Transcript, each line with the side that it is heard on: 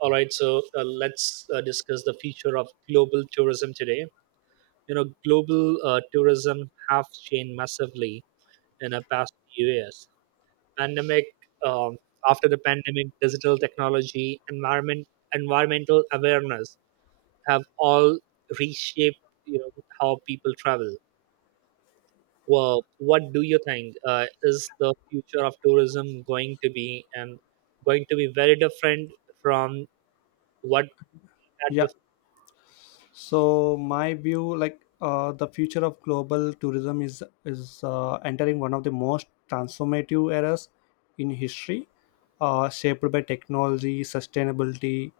right: All right, so let's discuss the future of global tourism today. Global tourism have changed massively in the past few years. Pandemic, um, after the pandemic, digital technology, environmental awareness have all reshaped you know how people travel. Well, what do you think is the future of tourism going to be, and going to be very different from what
left: Yeah.
right: had
left: So my view, the future of global tourism is entering one of the most transformative eras in history, shaped by technology, sustainability,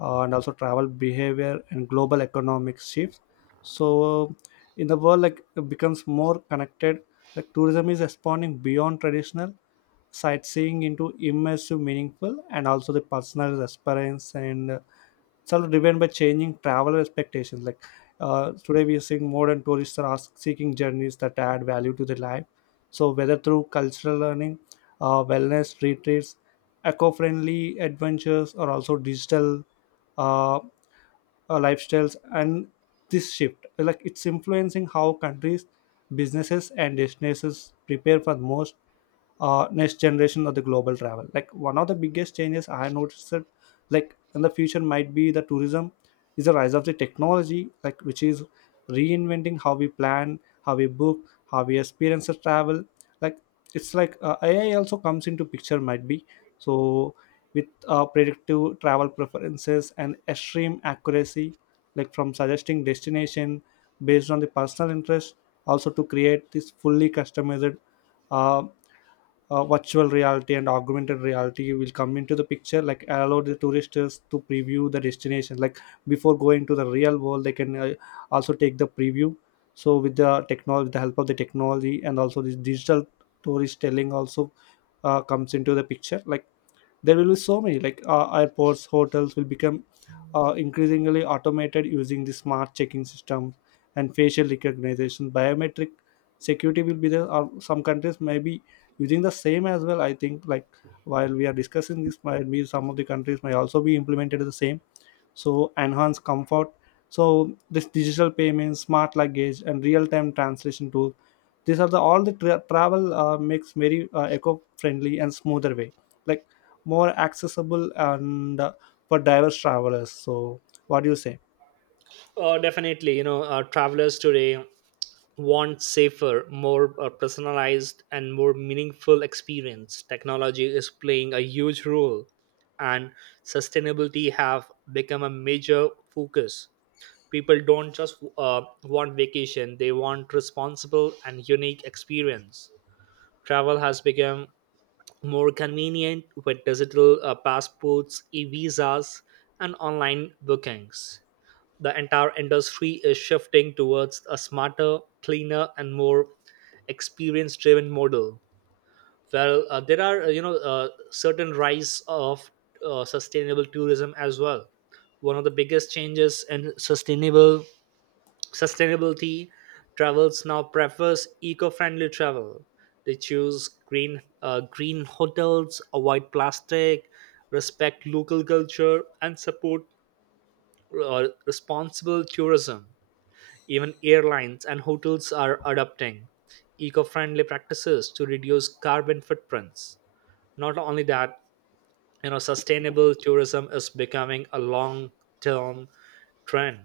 left: and also travel behavior and global economic shifts. So in the world, like it becomes more connected. Like tourism is expanding beyond traditional sightseeing into immersive, meaningful, and also the personal experience, and it's also driven by changing traveler expectations. Like today we are seeing modern tourists are seeking journeys that add value to their life, so whether through cultural learning, wellness retreats, eco-friendly adventures, or also digital uh, uh, lifestyles. And this shift, like it's influencing how countries, businesses, and destinations prepare for most next generation of the global travel. Like one of the biggest changes I noticed that like in the future might be the tourism is the rise of the technology, like which is reinventing how we plan, how we book, how we experience the travel. Like it's like AI also comes into picture might be. So with predictive travel preferences and extreme accuracy, like from suggesting destination based on the personal interest, also to create this fully customized uh, virtual reality and augmented reality will come into the picture, like allow the tourists to preview the destination. Like before going to the real world they can also take the preview. So with the technology, with the help of the technology, and also this digital storytelling also comes into the picture. Like there will be so many like airports, hotels will become increasingly automated using the smart checking system, and facial recognition, biometric security will be there, or some countries may be using the same as well. I think like while we are discussing this, might be some of the countries may also be implemented the same, so enhance comfort. So this digital payments, smart luggage, and real-time translation tool, these are the all the travel makes very eco-friendly and smoother way, like more accessible and for diverse travelers. So what do you say?
right: Oh, definitely. Travelers today want safer, more personalized, and more meaningful experience. Technology is playing a huge role, and sustainability have become a major focus. People don't just want vacation; they want responsible and unique experience. Travel has become more convenient with digital passports, e-visas, and online bookings. The entire industry is shifting towards a smarter, cleaner, and more experience-driven model. Well, there are certain rise of sustainable tourism as well. One of the biggest changes in sustainable sustainability, travels now prefers eco-friendly travel. They choose green hotels, avoid plastic, respect local culture, and support responsible tourism. Even airlines and hotels are adopting eco-friendly practices to reduce carbon footprints. Not only that, sustainable tourism is becoming a long-term trend.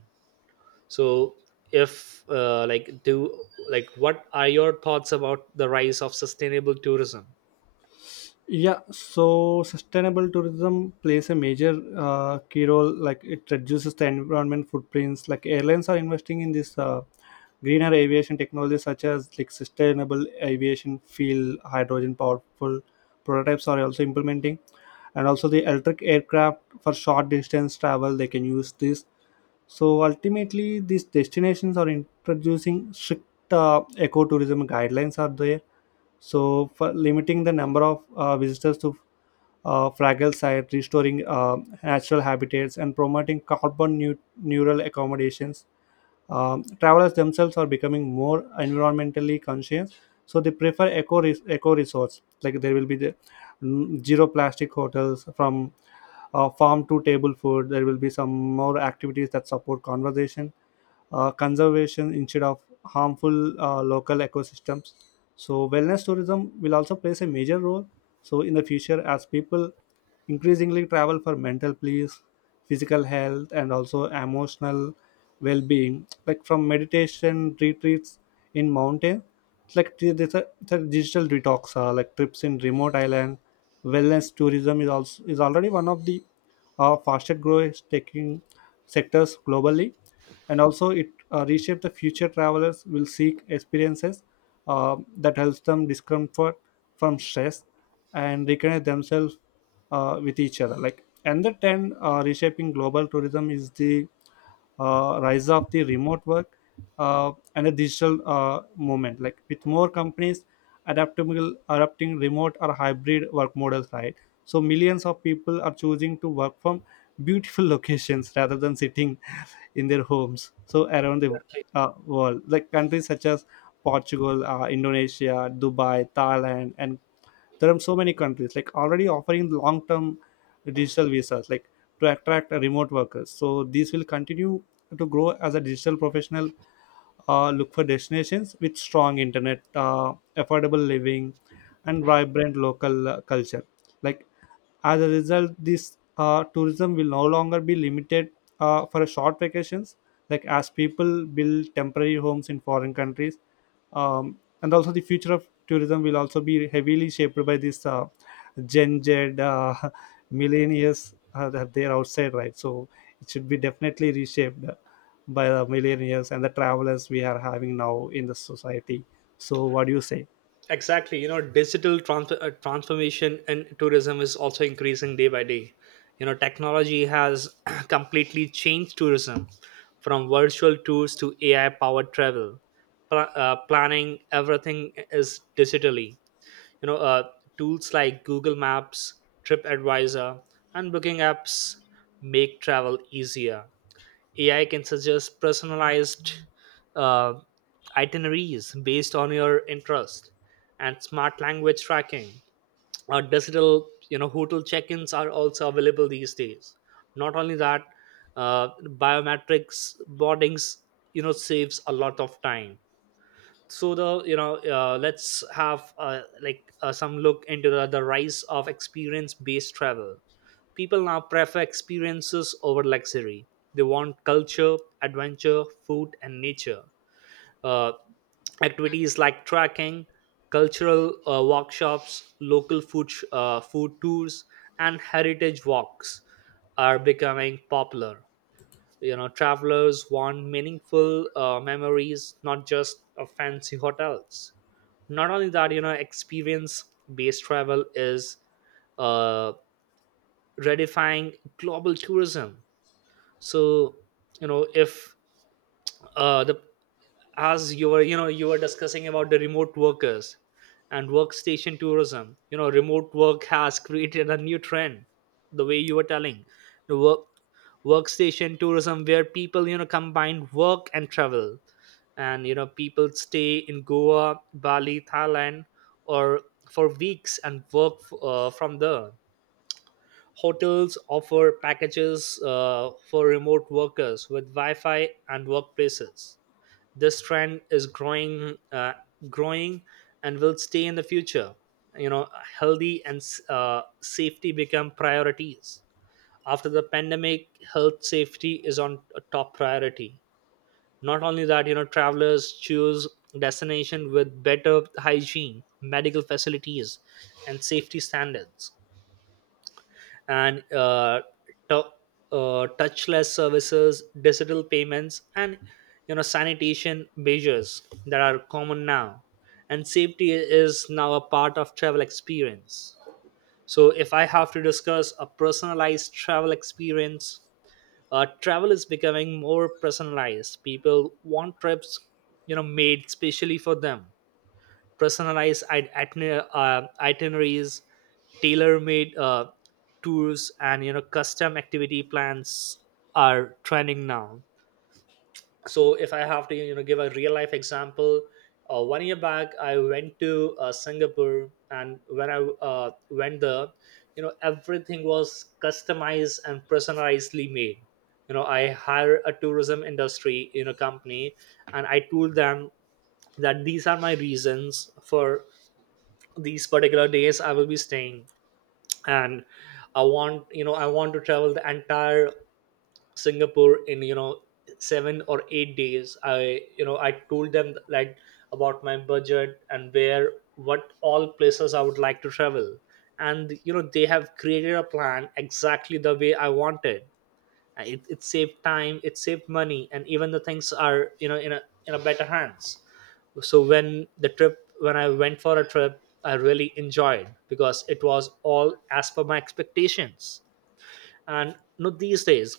right: So, if like do like, what are your thoughts about the rise of sustainable tourism?
left: Yeah, so sustainable tourism plays a major key role. Like it reduces the environment footprints. Like airlines are investing in this greener aviation technologies such as like sustainable aviation fuel, hydrogen powerful prototypes are also implementing, and also the electric aircraft for short distance travel. They can use this. So ultimately, these destinations are introducing strict ecotourism guidelines are there. So for limiting the number of visitors to fragile sites, restoring natural habitats, and promoting carbon neural accommodations. Travelers themselves are becoming more environmentally conscious, so they prefer eco resorts. Like there will be the zero plastic hotels, from farm to table food. There will be some more activities that support conversation, conservation instead of harmful local ecosystems. So wellness tourism will also plays a major role. So in the future, as people increasingly travel for mental peace, physical health, and also emotional well-being, like from meditation retreats in mountain, it's like it's a digital detox, like trips in remote island. Wellness tourism is also is already one of the fastest growing taking sectors globally, and also it reshapes the future. Travelers will seek experiences that helps them discomfort from stress and reconnect themselves with each other. Like, and the trend reshaping global tourism is the rise of the remote work and a digital movement, like with more companies adaptable adapting remote or hybrid work models, right? So millions of people are choosing to work from beautiful locations rather than sitting in their homes. So around the world, like countries such as Portugal, Indonesia, Dubai, Thailand, and there are so many countries like already offering long term digital visas, like to attract remote workers. So these will continue to grow as a digital professional look for destinations with strong internet, affordable living, and vibrant local culture. Like as a result, this tourism will no longer be limited for short vacations, like as people build temporary homes in foreign countries. Um, and also, the future of tourism will also be heavily shaped by this Gen Z uh, millennials that they're outside, right? So it should be definitely reshaped by the millennials and the travelers we are having now in the society. So, what do you say?
right: Exactly. Digital transformation in tourism is also increasing day by day. You know, technology has completely changed tourism from virtual tours to AI powered travel. Pla- planning everything is digitally. You know, tools like Google Maps, TripAdvisor, and booking apps make travel easier. AI can suggest personalized uh, itineraries based on your interest, and smart language tracking. Or digital, hotel check-ins are also available these days. Not only that, biometrics boardings, saves a lot of time. So let's have like some look into the rise of experience-based travel. People now prefer experiences over luxury. They want culture, adventure, food, and nature. Uh, activities like trekking, cultural workshops, local food, food tours, and heritage walks are becoming popular. Travelers want meaningful memories, not just fancy hotels. Not only that, experience based travel is uh, redefining global tourism. So, if the as you were discussing about the remote workers and workstation tourism, remote work has created a new trend. The way you were telling, the work workstation tourism where people, combine work and travel, and people stay in Goa, Bali, Thailand, or for weeks and work from there. Hotels offer packages for remote workers with Wi-Fi and workplaces. This trend is growing, growing, and will stay in the future. You know, healthy and safety become priorities. After the pandemic, health safety is on a top priority. Not only that, travelers choose destination with better hygiene, medical facilities, and safety standards, and tou- touchless services, digital payments, and sanitation measures that are common now. And safety is now a part of travel experience. So if I have to discuss a personalized travel experience, travel is becoming more personalized. People want trips, made specially for them. Personalized itineraries, tailor-made tours, and custom activity plans are trending now. So if I have to, give a real life example, one year back I went to Singapore, and when I went there, everything was customized and personalizedly made. I hired a tourism industry, company, and I told them that these are my reasons. For these particular days I will be staying, and I want to travel the entire Singapore in, 7 or 8 days. I you know i told them, like, about my budget and where what all places I would like to travel, and they have created a plan exactly the way I wanted it. It saved time, it saved money, and even the things are, in a better hands. So when the trip when I went for a trip I really enjoyed because it was all as per my expectations. And, these days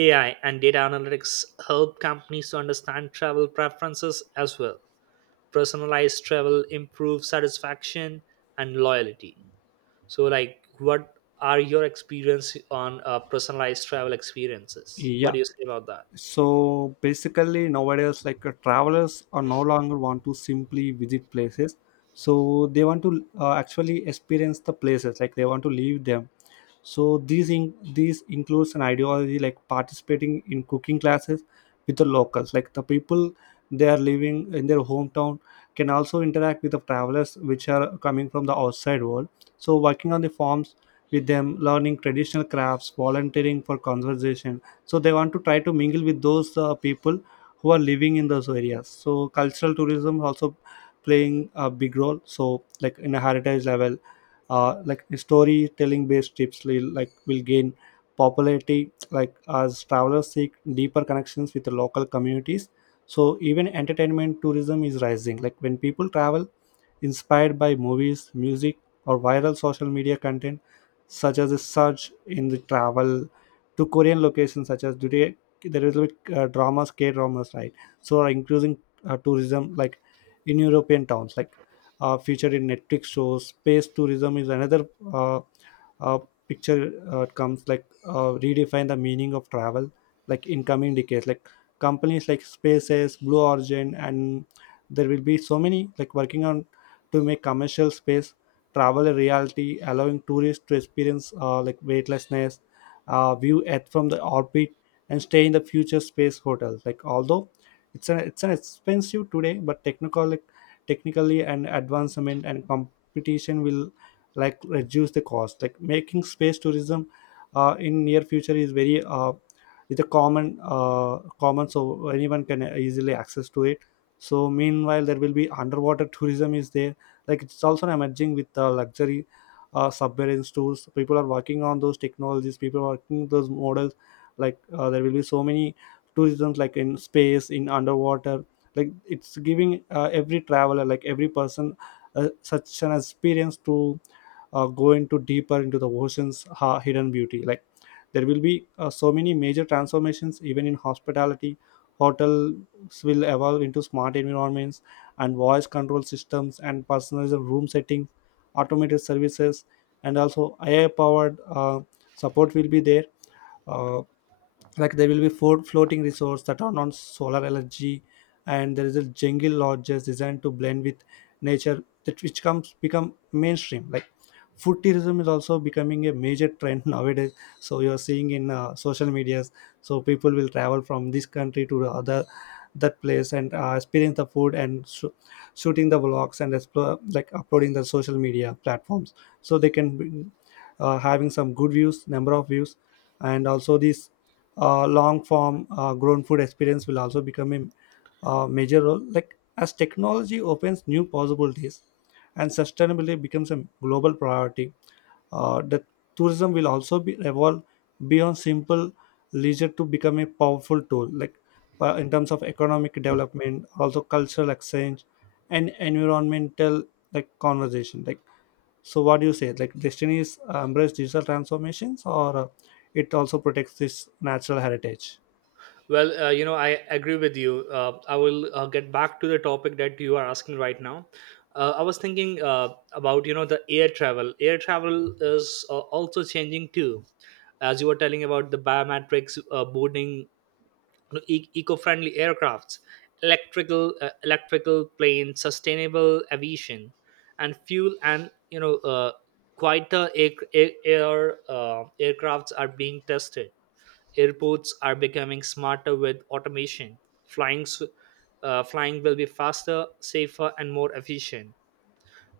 right: AI and data analytics help companies to understand travel preferences as well. Personalized travel improves satisfaction and loyalty. So, like, what are your experience on personalized travel experiences? What
left: Yeah,
right: do you say about that?
left: so basically nowadays like travelers are no longer want to simply visit places, so they want to actually experience the places, like they want to leave them. So these includes an ideology like participating in cooking classes with the locals, like the people they are living in their hometown can also interact with the travelers which are coming from the outside world, so working on the farms with them, learning traditional crafts, volunteering for conservation. So they want to try to mingle with those people who are living in those areas. So cultural tourism also playing a big role. So like in a heritage level, like storytelling based trips will like will gain popularity, like as travelers seek deeper connections with the local communities. So even entertainment tourism is rising, like when people travel inspired by movies, music, or viral social media content, such as a surge in the travel to Korean locations, such as today there is like dramas, K dramas, right? So are increasing tourism like in European towns, like featured in Netflix shows. Space tourism is another uh, uh, picture comes, like redefine the meaning of travel, like in coming decades, like companies like SpaceX, Blue Origin, and there will be so many like working on to make commercial space travel a reality, allowing tourists to experience like weightlessness, view Earth from the orbit, and stay in the future space hotels. Like although it's an expensive today, but technically and advancement and competition will like reduce the cost. Like making space tourism in near future is very it's a common common, so anyone can easily access to it. So meanwhile there will be underwater tourism is there, like it's also emerging with luxury submarine tours. People are working on those technologies, people are working those models. Like there will be so many tourism like in space, in underwater, like it's giving every traveler, like every person such an experience to go into deeper into the ocean's hidden beauty. Like there will be so many major transformations even in hospitality. Hotels will evolve into smart environments and voice control systems and personalized room settings, automated services, and also AI powered support will be there. uh, like there will be four floating resorts that are on solar energy, and there is a jungle lodges designed to blend with nature, that which comes become mainstream. Like food tourism is also becoming a major trend nowadays. So you're seeing in social medias. So people will travel from this country to the other, that place and experience the food and shooting the vlogs and explore, like uploading the social media platforms, so they can be, having some good views, number of views. And also these long form grown food experience will also become a major role. Like as technology opens new possibilities and sustainability becomes a global priority, the tourism will also be evolve beyond simple leisure to become a powerful tool, like in terms of economic development, also cultural exchange and environmental like conversation. Like so what do you say? Like Destiny is embrace digital transformations, or it also protects this natural heritage?
right: Well, I agree with you. I will get back to the topic that you are asking right now. I was thinking about, the air travel. Air travel is also changing too, as you were telling about the biometrics boarding, eco-friendly aircrafts, electrical planes, sustainable aviation, and fuel, and quieter aircrafts are being tested. Airports are becoming smarter with automation. Flying, s- Flying will be faster, safer, and more efficient.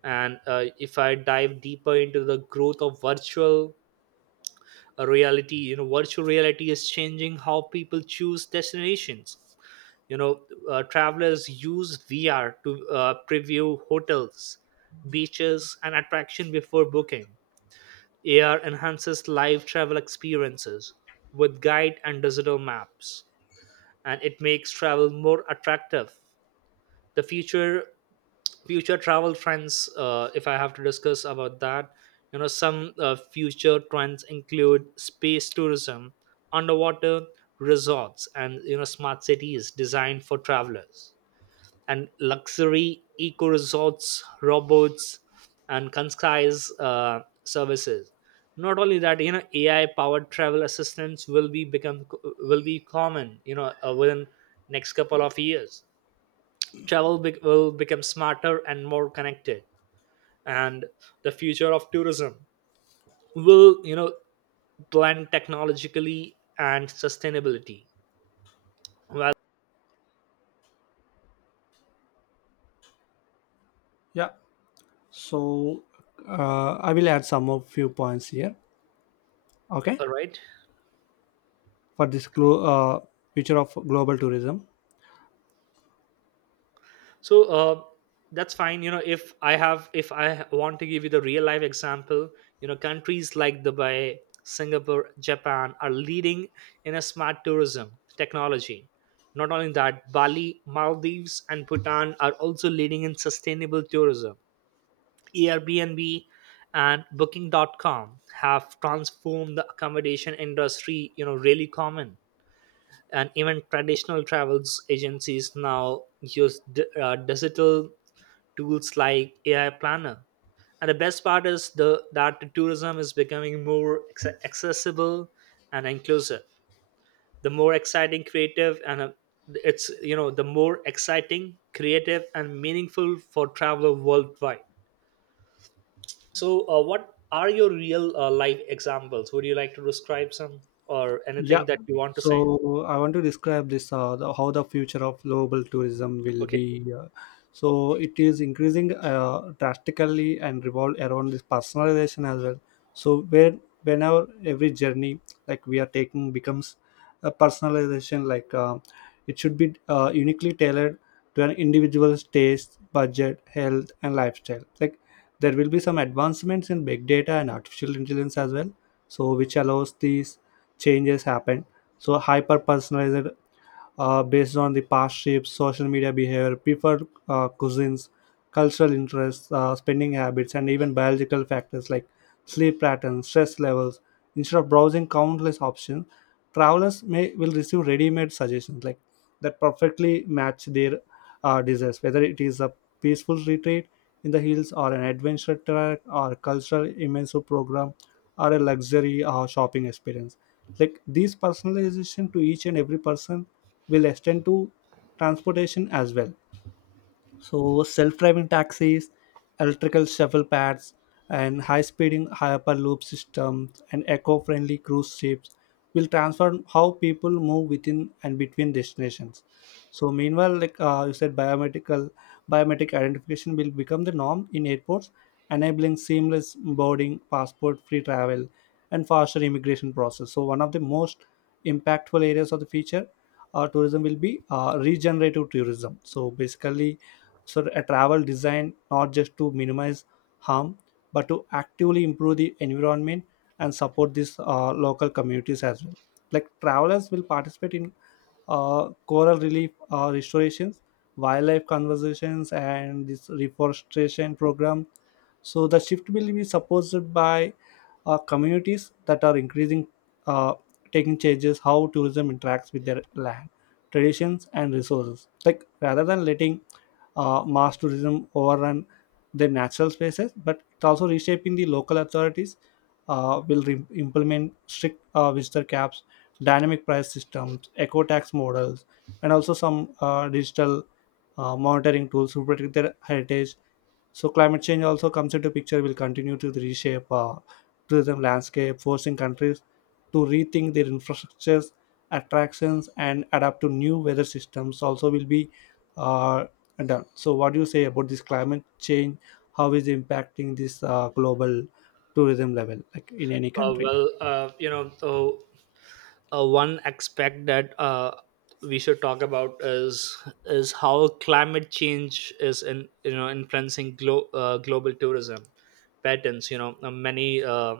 right: And if I dive deeper into the growth of virtual reality, virtual reality is changing how people choose destinations. You know, travelers use VR to preview hotels, beaches, and attraction before booking. AR enhances live travel experiences with guide and digital maps, and it makes travel more attractive. The future travel trends, if I have to discuss about that, some future trends include space tourism, underwater resorts, and smart cities designed for travelers, and luxury eco resorts, robots, and concise services. Not only that, AI powered travel assistants will be common. Within next couple of years, will become smarter and more connected, and the future of tourism will, blend technologically and sustainability. Well,
left: Yeah. So I will add some of few points here. Okay,
right: all right.
left: for this future of global tourism.
right: So that's fine. If I want to give you the real life example, countries like Dubai, Singapore, Japan are leading in a smart tourism technology. Not only that, Bali, Maldives, and Bhutan are also leading in sustainable tourism. Airbnb and Booking.com have transformed the accommodation industry, really common. And even traditional travels agencies now use digital tools like AI Planner. And the best part is the that the tourism is becoming more accessible and inclusive. The more exciting, creative, and it's you know the more exciting, creative, and meaningful for traveler worldwide. So, what are your real life examples? Would you like to describe some or
left: Yeah.
right: anything that you want to say?
left: So I want to describe this how the future of global tourism will
right: Okay.
left: be. So it is increasing drastically and revolve around this personalization as well. So where whenever every journey like we are taking becomes a personalization, like it should be uniquely tailored to an individual's taste, budget, health, and lifestyle. Like there will be some advancements in big data and artificial intelligence as well. So which allows these changes happen. So hyper personalized based on the past shifts, social media behavior, preferred cuisines, cultural interests, spending habits, and even biological factors like sleep patterns, stress levels. Instead of browsing countless options, travelers may will receive ready-made suggestions like that perfectly match their desires, whether it is a peaceful retreat in the hills or an adventure track or cultural immersive program or a luxury shopping experience. Like these personalization to each and every person will extend to transportation as well. So self-driving taxis, electrical shuffle pads, and high-speeding hyperloop systems and eco-friendly cruise ships will transform how people move within and between destinations. So meanwhile, like you said, biometric identification will become the norm in airports, enabling seamless boarding, passport-free travel, and faster immigration process. So one of the most impactful areas of the future tourism will be regenerative tourism. So basically, a travel designed not just to minimize harm but to actively improve the environment and support these local communities as well, like travelers will participate in coral relief restorations, wildlife conservations, and this reforestation program. So the shift will be supported by communities that are increasing, uh, taking changes how tourism interacts with their land, traditions, and resources. Like rather than letting mass tourism overrun their natural spaces, but it's also reshaping the local authorities. Will implement strict visitor caps, dynamic price systems, eco tax models, and also some digital monitoring tools to protect their heritage. So climate change also comes into picture. Will continue to reshape tourism landscape, forcing countries to rethink their infrastructures, attractions, and adapt to new weather systems. Also, will be uh, done. So, what do you say about this climate change? How is it impacting this global tourism level, like in any country?
right: Well, one aspect that we should talk about is how climate change is in, influencing global tourism patterns. Many uh,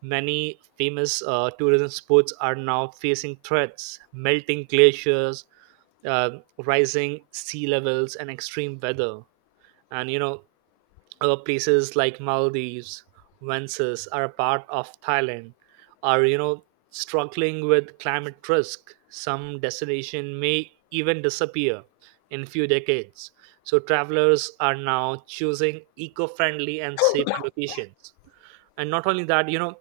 right: many famous tourism spots are now facing threats: melting glaciers, rising sea levels, and extreme weather. And, places like Maldives, Vences are a part of Thailand, are, struggling with climate risk. Some destination may even disappear in few decades. So travelers are now choosing eco-friendly and safer locations. And not only that,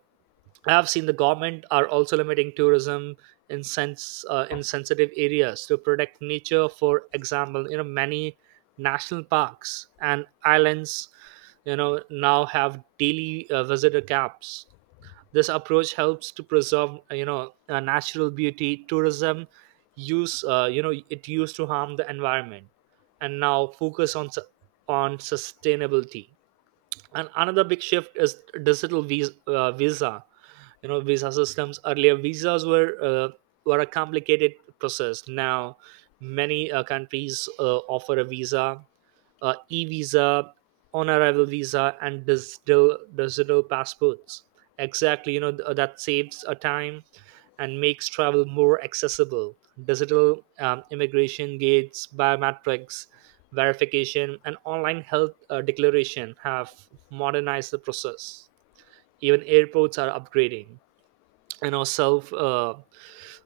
right: I have seen the government are also limiting tourism in sensitive areas to protect nature. For example, many national parks and islands, now have daily visitor caps. This approach helps to preserve, natural beauty. Tourism use you know it used to harm the environment, and now focus on on sustainability. And another big shift is digital visa. Visa systems, earlier visas were a complicated process. Now many countries offer a visa e-visa, on arrival visa, and digital passports, exactly. That saves a time and makes travel more accessible. Digital immigration gates, biometrics verification, and online health declaration have modernized the process. Even airports are upgrading, you know self uh,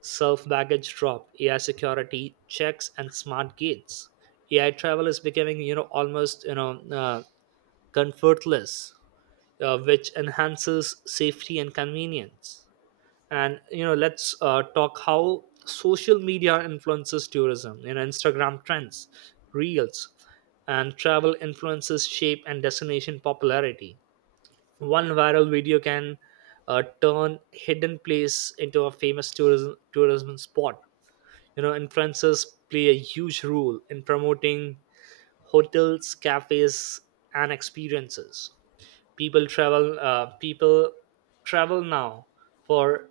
right: self baggage drop, AI security checks, and smart gates. AI travel is becoming, almost, uh, comfortless, which enhances safety and convenience. And, let's talk how social media influences tourism. Instagram trends, reels, and travel influences shape and destination popularity. One viral video can, turn hidden place into a famous tourism spot. Influencers play a huge role in promoting hotels, cafes, and experiences. People travel now for,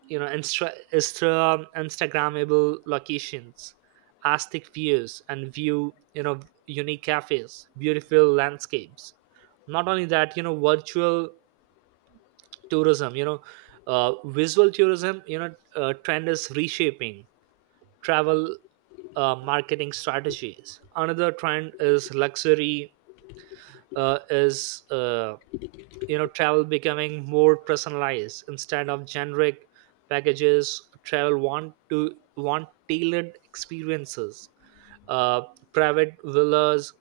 right: instagrammable locations, aesthetic views, and view you know unique cafes, beautiful landscapes. Not only that, virtual tourism, visual tourism, trend is reshaping travel marketing strategies. Another trend is luxury is you know travel becoming more personalized instead of generic packages. Travel want tailored experiences: uh, private villas,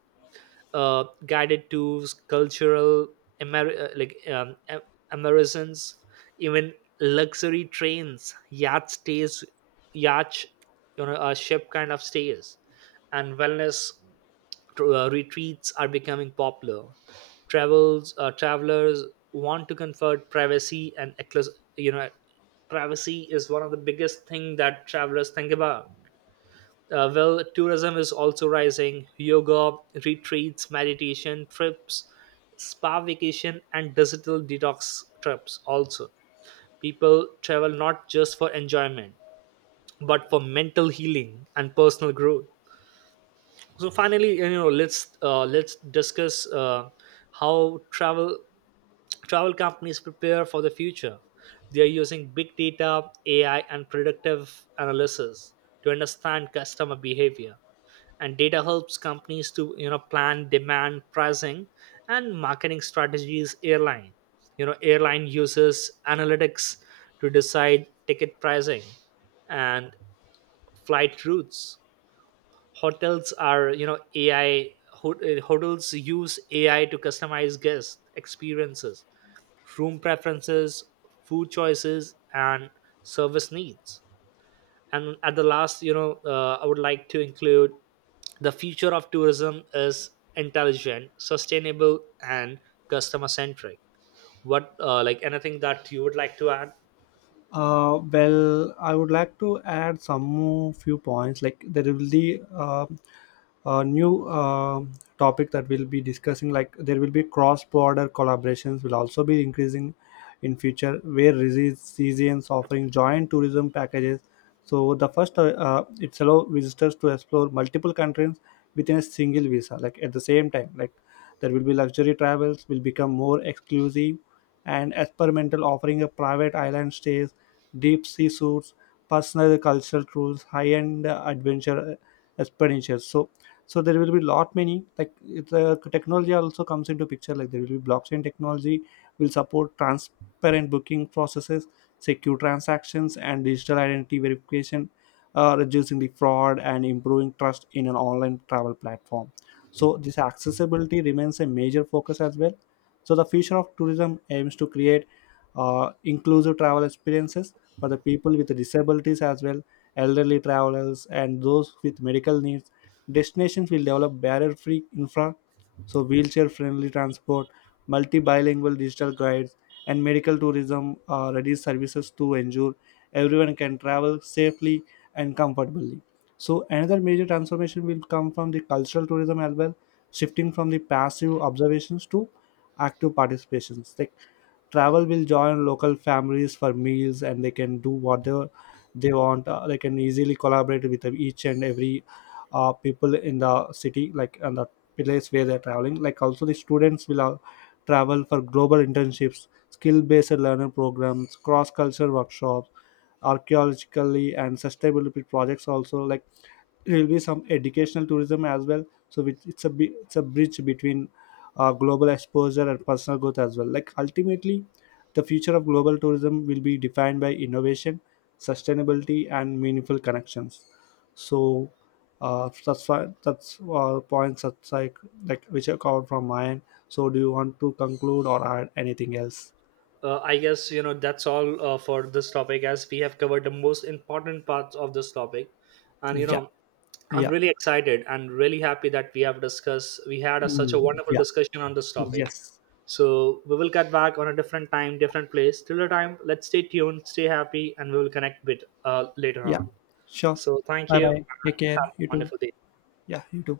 right: guided tours, cultural, Amer- uh, like um, a- Americans, even luxury trains, yacht stays, yacht, a ship kind of stays, and wellness retreats are becoming popular. Travels travelers want to comfort, privacy, and, you know, privacy is one of the biggest thing that travelers think about. Well, tourism is also rising. Yoga, retreats, meditation trips, spa vacation, and digital detox trips also. People travel not just for enjoyment, but for mental healing and personal growth. So finally, let's discuss how travel companies prepare for the future. They are using big data, AI, and predictive analysis to understand customer behavior, and data helps companies to, plan demand pricing and marketing strategies. Airline you know airline uses analytics to decide ticket pricing and flight routes. Hotels are you know ai ho- uh, hotels use AI to customize guest experiences, room preferences, food choices, and service needs. And at the last, I would like to include the future of tourism is intelligent, sustainable, and customer centric. What, like, anything that you would like to add?
left: Well, I would like to add some more few points. Like there will be a new topic that we'll be discussing. Like there will be cross-border collaborations will also be increasing in future, where regions offering joint tourism packages. So the first, it's allow visitors to explore multiple countries within a single visa. Like at the same time, like there will be luxury travels will become more exclusive and experimental, offering a private island stays, deep sea suits, personal cultural tours, high-end adventure expenditures. So there will be lot many, like the technology also comes into picture. Like there will be blockchain technology will support transparent booking processes, secure transactions, and digital identity verification, reducing the fraud and improving trust in an online travel platform. So this accessibility remains a major focus as well. So the future of tourism aims to create inclusive travel experiences for the people with disabilities as well, elderly travelers, and those with medical needs. Destinations will develop barrier free infra. So, wheelchair friendly transport, multi bilingual digital guides, and medical tourism are ready services to ensure everyone can travel safely and comfortably. So, another major transformation will come from the cultural tourism as well, shifting from the passive observations to active participations. Like travel will join local families for meals and they can do whatever they want, they can easily collaborate with each and every people in the city, like, and the place where they're traveling, like also the students will travel for global internships, skill based learner programs, cross cultural workshops, archaeologically and sustainability projects also. Like there will be some educational tourism as well, so which it's a bridge between global exposure and personal growth as well. Like ultimately the future of global tourism will be defined by innovation, sustainability, and meaningful connections. So that's why that's points that's like which are covered from mine. So do you want to conclude or add anything else?
right: I guess, that's all for this topic, as we have covered the most important parts of this topic. And,
left: Yeah,
right: I'm
left: yeah.
right: really excited and really happy that we have discussed, we had a, such a
left: Mm,
right: wonderful
left: yeah,
right: discussion on this topic.
left: yes,
right: So we will get back on a different time, different place. Till the time, let's stay tuned, stay happy, and we will connect bit later
left: yeah.
right: on.
left: Sure.
right: So thank
left: Bye
right: you
left: bye. Take
right: and
left: care.
right: have a
left: You too.
right: wonderful day.
left: Yeah, you too.